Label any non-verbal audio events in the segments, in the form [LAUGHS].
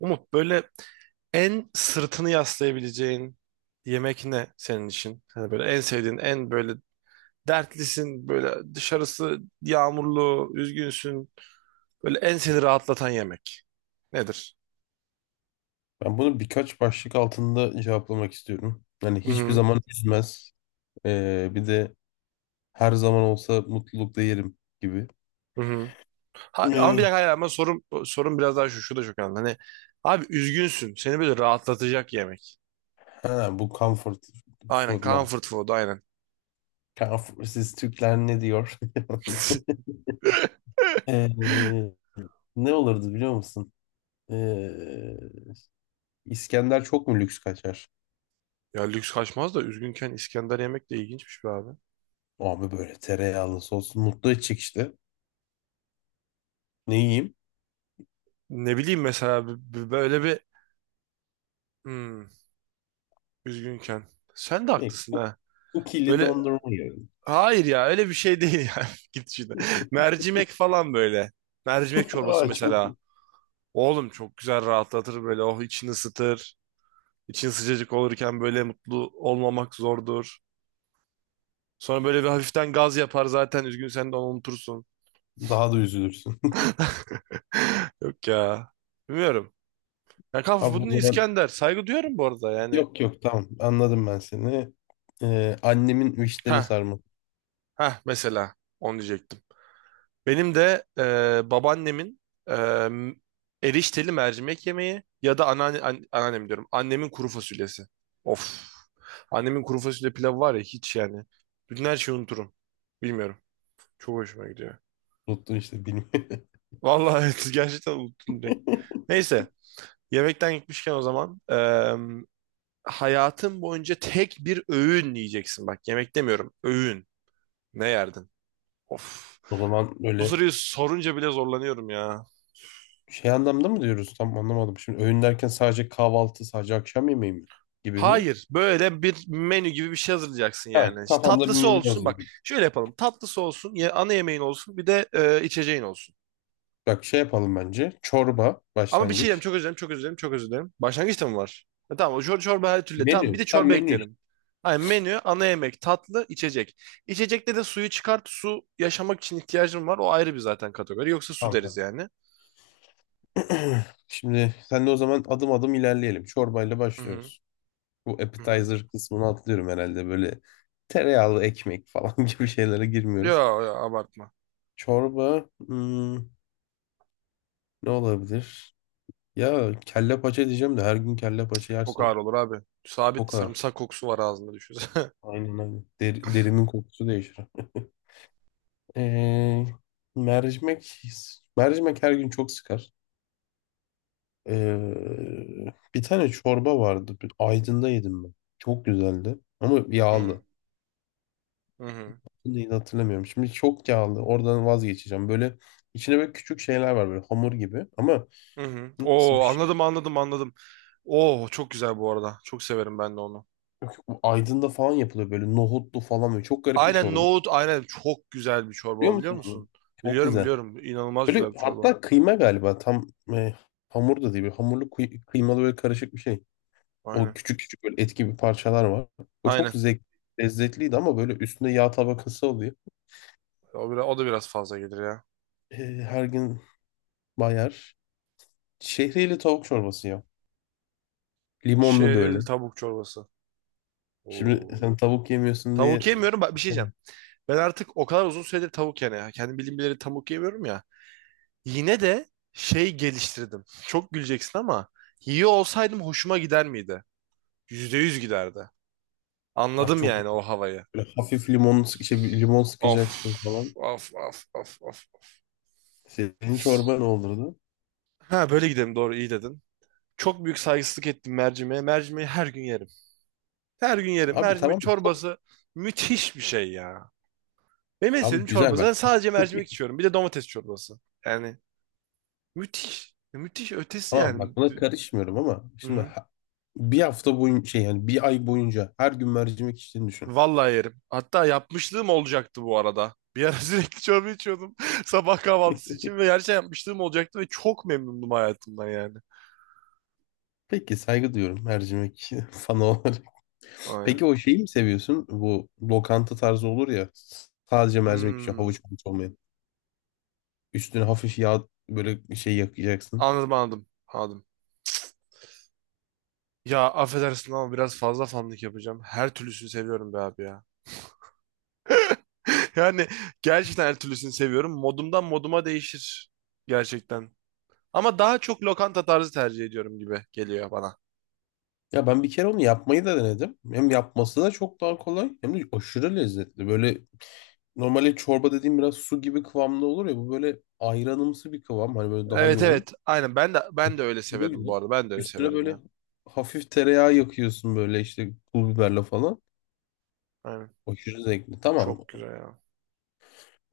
Umut böyle en sırtını yaslayabileceğin yemek ne senin için? Hani böyle en sevdiğin, en böyle dertlisin, böyle dışarısı yağmurlu, üzgünsün. Böyle en seni rahatlatan yemek nedir? Ben bunu birkaç başlık altında cevaplamak istiyorum. Hani Hı hiçbir hı, zaman üzmez. Bir de her zaman olsa mutlulukla yerim gibi. hı hı. Ha, ama bir Ee, dakika hayır ama sorum biraz daha şu da çok önemli. Hani abi üzgünsün, seni böyle rahatlatacak yemek. ha, Bu comfort Aynen, food man. comfort food, aynen. Comfort, siz Türkler ne diyor? [LAUGHS] [LAUGHS] Ee, Ne olurdu biliyor musun? Ee, İskender çok mu lüks kaçar? Ya lüks kaçmaz da üzgünken İskender yemek de ilginçmiş be abi. Abi böyle tereyağlı sos mutlu edecek işte. Ne yiyeyim? Ne bileyim mesela böyle bir... Hmm. Üzgünken. Sen de Ne? haklısın ha. Kukili Böyle dondurma yiyorum. hayır ya öyle bir şey değil ya. [LAUGHS] Git şimdi. Mercimek falan böyle. Mercimek [LAUGHS] çorbası Aa, çok mesela. iyi. Oğlum çok güzel rahatlatır böyle. Oh, içini ısıtır. İçin sıcacık olurken böyle mutlu olmamak zordur. Sonra böyle bir hafiften gaz yapar zaten. Üzgün sen de onu unutursun. Daha da üzülürsün. [LAUGHS] Yok ya. Bilmiyorum. Ya [LAUGHS] kaf Abi o bunu zaman İskender. Saygı duyuyorum bu arada yani. yok yok, tamam, anladım ben seni. Annemin vişneli Ha sarma. ha, mesela. Onu diyecektim. Benim de babaannemin e, erişteli mercimek yemeği ya da anneannem diyorum. Annemin kuru fasulyesi. Of. Annemin kuru fasulye pilavı var ya hiç yani. Bütün her şeyi unuturum. Bilmiyorum. Çok hoşuma gidiyor. Unuttum işte, bilmiyorum. Vallahi evet, [LAUGHS] gerçekten unuttum direkt. [LAUGHS] Neyse. Yemekten gitmişken o zaman hayatın boyunca tek bir öğün yiyeceksin. Bak yemek demiyorum. Öğün. Ne yerdin? Of. O zaman Bu böyle soruyu sorunca bile zorlanıyorum ya. şey anlamda mı diyoruz? Tam anlamadım. Şimdi öğün derken sadece kahvaltı, sadece akşam yemeği mi? Gibi mi? Hayır, böyle bir menü gibi bir şey hazırlayacaksın Evet, yani. İşte kafamda bir tatlısı menü olsun yazıyor. bak. Şöyle yapalım. Tatlısı olsun, ya ana yemeğin olsun, bir de içeceğin olsun. Bak şey yapalım bence. Çorba Ama bir şey diyeyim, başlangıç. çok özür dilerim, çok özür dilerim, çok özür dilerim. Başlangıçta mı var? Tamam, o çorba her türlü. Tamam, bir de Menü. Tam çorba menü işte. ekleyelim. Hayır, menü, ana yemek, tatlı, içecek. İçecekte de suyu çıkart. Su yaşamak için ihtiyacım var. O ayrı bir zaten kategori. Yoksa su Tamam deriz tamam. yani. [CLEARS THROAT] Şimdi sen de o zaman adım adım ilerleyelim. Çorbayla Hı hı. başlıyoruz. Bu Hı hı. appetizer kısmını atlıyorum herhalde. Böyle tereyağlı ekmek falan [LAUGHS] gibi şeylere girmiyoruz. Yo, yo, abartma. Çorba, hmm, ne olabilir? Ya kelle paça diyeceğim de her gün kelle paça Çok ağır yersin. olur abi. Sabit Kokar. sarımsak kokusu var ağzında düşünsene. Aynen aynen. Derimin kokusu değişir. [LAUGHS] Ee, mercimek mercimek her gün çok sıkar. Bir tane çorba vardı. Aydın'da yedim ben. Çok güzeldi. Ama yağlı. [LAUGHS] Hı hı. Neydi hatırlamıyorum. Şimdi çok yağlı. Oradan vazgeçeceğim. Böyle içine böyle küçük şeyler var böyle hamur gibi. Ama Hı hı. nasıl Oo, bir... anladım anladım anladım. Oo, çok güzel bu arada. Çok severim ben de onu. Bu Aydın'da falan yapılıyor böyle nohutlu falan böyle çok garip bir Aynen çorba. nohut, aynen çok güzel bir Biliyor çorba biliyor musun onu? musun? Çok Biliyorum güzel. biliyorum. İnanılmaz Böyle güzel bir çorba. hatta kıyma galiba tam, e, hamur da değil, böyle hamurlu, kıymalı, böyle karışık bir şey. O Aynen. küçük küçük böyle et gibi parçalar var. O çok Aynen. zevk, lezzetliydi ama böyle üstünde yağ tabakası oluyor. O da biraz fazla gelir ya. E, Her gün bayar. Şehriyeli tavuk çorbası ya. Limonlu böyle. Şehriyeli tavuk çorbası. Şimdi Oo. sen tavuk yemiyorsun Tavuk diye yemiyorum. Bak bir şey e, diyeceğim. Ben artık o kadar uzun süredir tavuk yani ya. Kendi bildiğim bileli tavuk yemiyorum ya. Yine de şey geliştirdim. Çok güleceksin ama yiyor olsaydım hoşuma gider miydi? Yüzde yüz giderdi. abi Anladım çok yani o havayı. böyle hafif limon, bir limon sıkacaksın Of, falan. of, of, of, of. Senin çorba ne olurdu? Ha, böyle gidelim, doğru iyi dedin. Çok büyük saygısızlık ettim mercimeğe. Mercimeği her gün yerim. Her gün yerim. Abi Mercimek tamam. çorbası müthiş bir şey ya. Benim en Abi sevdiğim çorba. güzel Zaten bak. sadece mercimek içiyorum. Bir de domates çorbası. Yani müthiş. Müthiş ötesi Tamam yani. bak buna karışmıyorum ama şimdi Hı. Bir hafta boyunca şey, yani bir ay boyunca her gün mercimek içtiğini düşün. Vallahi yerim. Hatta yapmışlığım olacaktı bu arada. Bir ara [LAUGHS] sürekli çorba içiyordum [LAUGHS] sabah kahvaltısı için ve gerçekten yapmışlığım olacaktı ve çok memnundum hayatımdan yani. Peki saygı duyuyorum mercimek [LAUGHS] fanı olarak. Aynen. Peki o şeyi mi seviyorsun? Bu lokanta tarzı olur ya, sadece mercimek için, Hmm. havuç havuç olmayan. Üstüne hafif yağ böyle şey yakacaksın. Anladım anladım. Anladım. Ya affedersin ama biraz fazla fanlık yapacağım. Her türlüsünü seviyorum be abi ya. [LAUGHS] Yani gerçekten her türlüsünü seviyorum. Modumdan moduma değişir. Gerçekten. Ama daha çok lokanta tarzı tercih ediyorum gibi geliyor bana. Ya ben bir kere onu yapmayı da denedim. Hem yapması da çok daha kolay hem de aşırı lezzetli. Böyle normalde çorba dediğim biraz su gibi kıvamda olur ya, bu böyle ayranımsı bir kıvam, hani böyle daha Evet yoğun. evet. Aynen, ben de Bak, ben de öyle kilo severim bu güzel. arada. Ben de öyle Üstüne severim böyle ya. hafif tereyağı yakıyorsun böyle işte pul biberle falan. Aynen. Aşırı zevkli. Çok Tamam. güzel ya.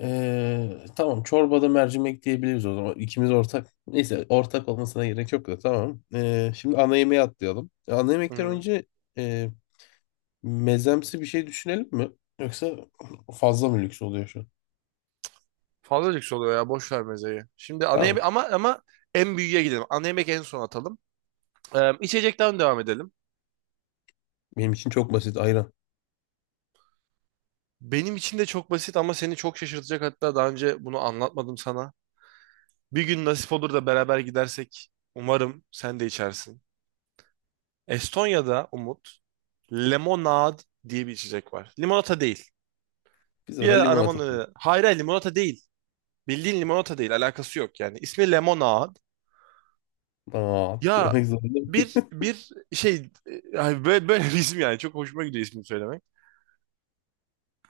Tamam, çorbada mercimek diyebiliriz o zaman. İkimiz ortak. Neyse, ortak olmasına gerek yok da tamam. Şimdi ana yemeğe atlayalım. Ana yemekten Hı-hı. önce e, mezemsi bir şey düşünelim mi? Yoksa fazla mı lüks oluyor şu an? Fazla lüks oluyor ya. Boş ver mezeyi. Şimdi ana Tamam. yemek, ama en büyüğe gidelim. Ana yemek en son atalım. İçecekten devam edelim. Benim için çok basit, ayran. Benim için de çok basit ama seni çok şaşırtacak. Hatta daha önce bunu anlatmadım sana. Bir gün nasip olur da beraber gidersek umarım sen de içersin. Estonya'da Umut, limonad diye bir içecek var. Limonata değil. Biz Bir ona ara limon atalım. aramanı... Hayır, hayır, limonata değil. Bildiğin limonata değil. Alakası yok yani. İsmi limonad. Tamam Ya demek zorunda bir mıyız? bir şey, ay böyle, böyle bir isim yani. Çok hoşuma gidiyor ismini söylemek.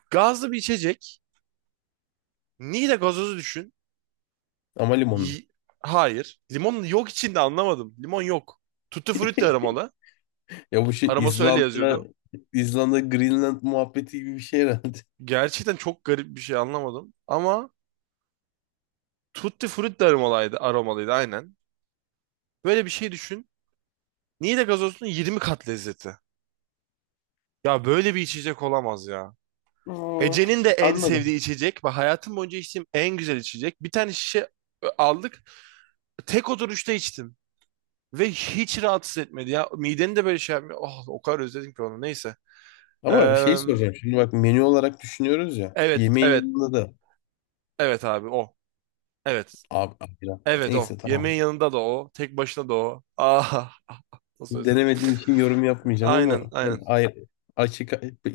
Gazlı bir içecek. Niğde gazozu düşün. [LAUGHS] Ama limonlu. Y- Hayır. Limon yok içinde, anlamadım. Limon yok. Tutti frutti [LAUGHS] aromalı. Ya bu şey Aroması öyle İzlanda, yazıyordu. İzlanda, Greenland muhabbeti gibi bir şey herhalde. Gerçekten çok garip bir şey, anlamadım. Ama Tutti Frutti de aromalıydı, aromalıydı aynen. Böyle bir şey düşün. Niğde gazozunun 20 kat lezzeti. Ya böyle bir içecek olamaz ya. Aa, Ece'nin de en anladım. sevdiği içecek ve hayatım boyunca içtiğim en güzel içecek. Bir tane şişe aldık. Tek oturuşta içtim. Ve hiç rahatsız etmedi ya. Mideni de böyle şey yapmıyor. Oh, o kadar özledim ki onu. Neyse. Ee, Ama şey soracağım. Şimdi bak menü olarak düşünüyoruz ya. evet, Yemeğin evet, yanında da evet abi o. Evet. abi, ayran. Evet Neyse o. tamam. Yemeğin yanında da o. Tek başına da o. Ah. Nasıl özledin? Denemediğim için yorum [LAUGHS] yapmayacağım Aynen ama aynen. ben ay, açık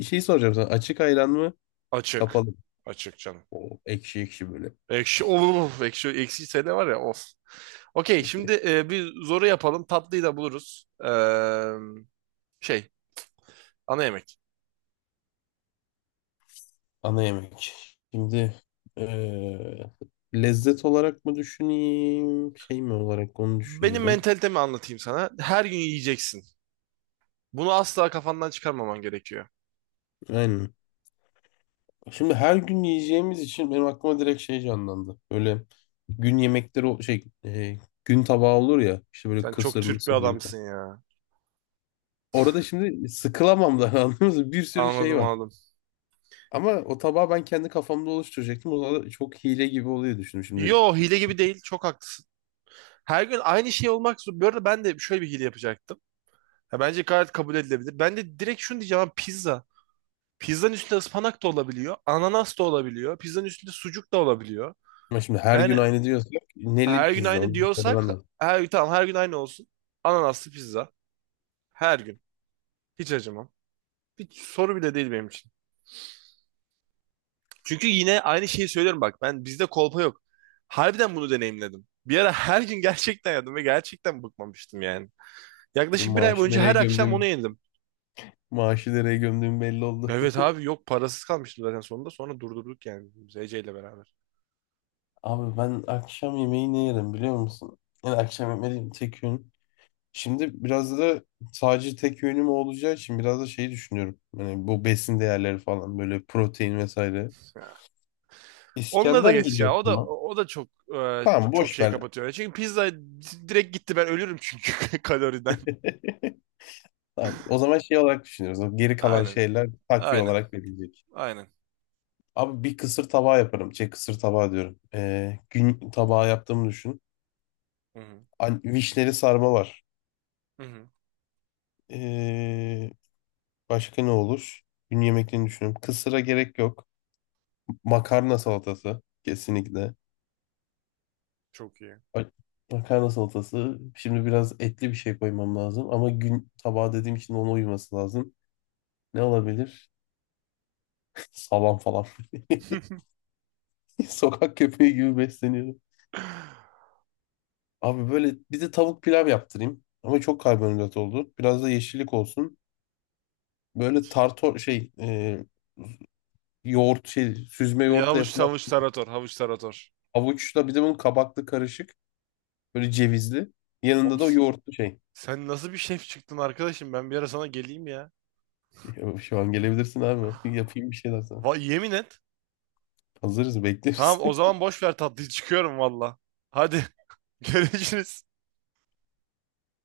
şey soracağım sana. Açık ayran mı? Açık. Kapalı mı? Açık canım. O ekşi ekşi böyle. Ekşi, of, ekşi ekşi sene var ya, of. Okey, şimdi bir zoru yapalım. Tatlıyı da buluruz. Şey, ana yemek. Ana yemek. Şimdi, eee, lezzet olarak mı düşüneyim? Şey mi olarak onu Benim düşünüyorum. mentalitemi anlatayım sana. Her gün yiyeceksin. Bunu asla kafandan çıkarmaman gerekiyor. Aynen. Şimdi her gün yiyeceğimiz için benim aklıma direkt şey canlandı. Böyle gün yemekleri, gün tabağı olur ya işte, böyle Sen çok kısır Türk bir mısır böyle. adamsın ya. Orada şimdi sıkılamam da [LAUGHS] anladınız mı? Bir sürü şey Anladım var. anladım. Ama o tabağı ben kendi kafamda oluşturacaktım. O zaman da çok hile gibi oluyor düşündüm şimdi. Yo, hile gibi değil. Çok haklısın. Her gün aynı şey olmak zor. Bu arada ben de şöyle bir hile yapacaktım. Ya bence gayet kabul edilebilir. Ben de direkt şunu diyeceğim abi, pizza. Pizzanın üstünde ıspanak da olabiliyor. Ananas da olabiliyor. Pizzanın üstünde sucuk da olabiliyor. Ama şimdi her gün Yani aynı diyorsak neli her gün pizza aynı onu diyorsak söylemem lazım. her, tamam, her gün aynı olsun. Ananaslı pizza. Her gün. Hiç acımam. Bir soru bile değil benim için. Çünkü yine aynı şeyi söylüyorum bak. Ben, bizde kolpa yok. Harbiden bunu deneyimledim. Bir ara her gün gerçekten yedim ve gerçekten bıkmamıştım yani. Benim Yaklaşık bir ay maaşı boyunca nereye her akşam onu gömdüğüm, yedim. maaşı nereye gömdüğüm belli oldu. [LAUGHS] Evet abi, yok, parasız kalmıştım zaten sonunda. Sonra durdurduk yani biz Ece ile beraber. Abi ben akşam yemeği ne yerim biliyor musun? Yani akşam yemeği tek öğün. Şimdi biraz da sadece tek yönüm olacağı için biraz da şeyi düşünüyorum. Yani bu besin değerleri falan, böyle protein vesaire. [LAUGHS] Onunla da İskender geç geliyor ya. O da aklıma. o da çok e, Tamam çok boş şey ver. kapatıyor. Yani çünkü pizza direkt gitti, ben ölürüm çünkü [LAUGHS] kaloriden. [LAUGHS] Tamam. O zaman şey olarak düşünüyoruz. O geri kalan Aynen. şeyler takviye Aynen. olarak verilecek. Aynen. Abi bir kısır tabağı yaparım. Şey kısır tabağı diyorum. Gün tabağı yaptığımı düşün. Hı hı. An vişneli sarma var. Hı hı. Ee, Başka ne olur? Gün yemeklerini düşünüyorum. Kısıra gerek yok. Makarna salatası. Kesinlikle. Çok iyi. Bak- Makarna salatası. Şimdi biraz etli bir şey koymam lazım. Ama gün tabağı dediğim için ona uyması lazım. Ne olabilir? [LAUGHS] Salam falan. [LAUGHS] Sokak köpeği gibi besleniyorum. Abi böyle bir de tavuk pilav yaptırayım. Ama çok karbonhidrat oldu. Biraz da yeşillik olsun. Böyle tartor şey, yoğurt şey, süzme Ya yoğurtla havuç yapılan havuç tarator, havuç tarator. havuçla, bir de bunun kabaklı karışık. Böyle cevizli. Oğlum, Yanında da yoğurtlu şey. sen nasıl bir şef çıktın arkadaşım? Ben bir ara sana geleyim ya. [LAUGHS] Şu an gelebilirsin abi. [LAUGHS] Yapayım bir şeyler sana. Va yemin et. Hazırız, bekleriz. Tamam, o [LAUGHS] zaman boş ver tatlıyı, çıkıyorum valla. Hadi [LAUGHS] görüşürüz.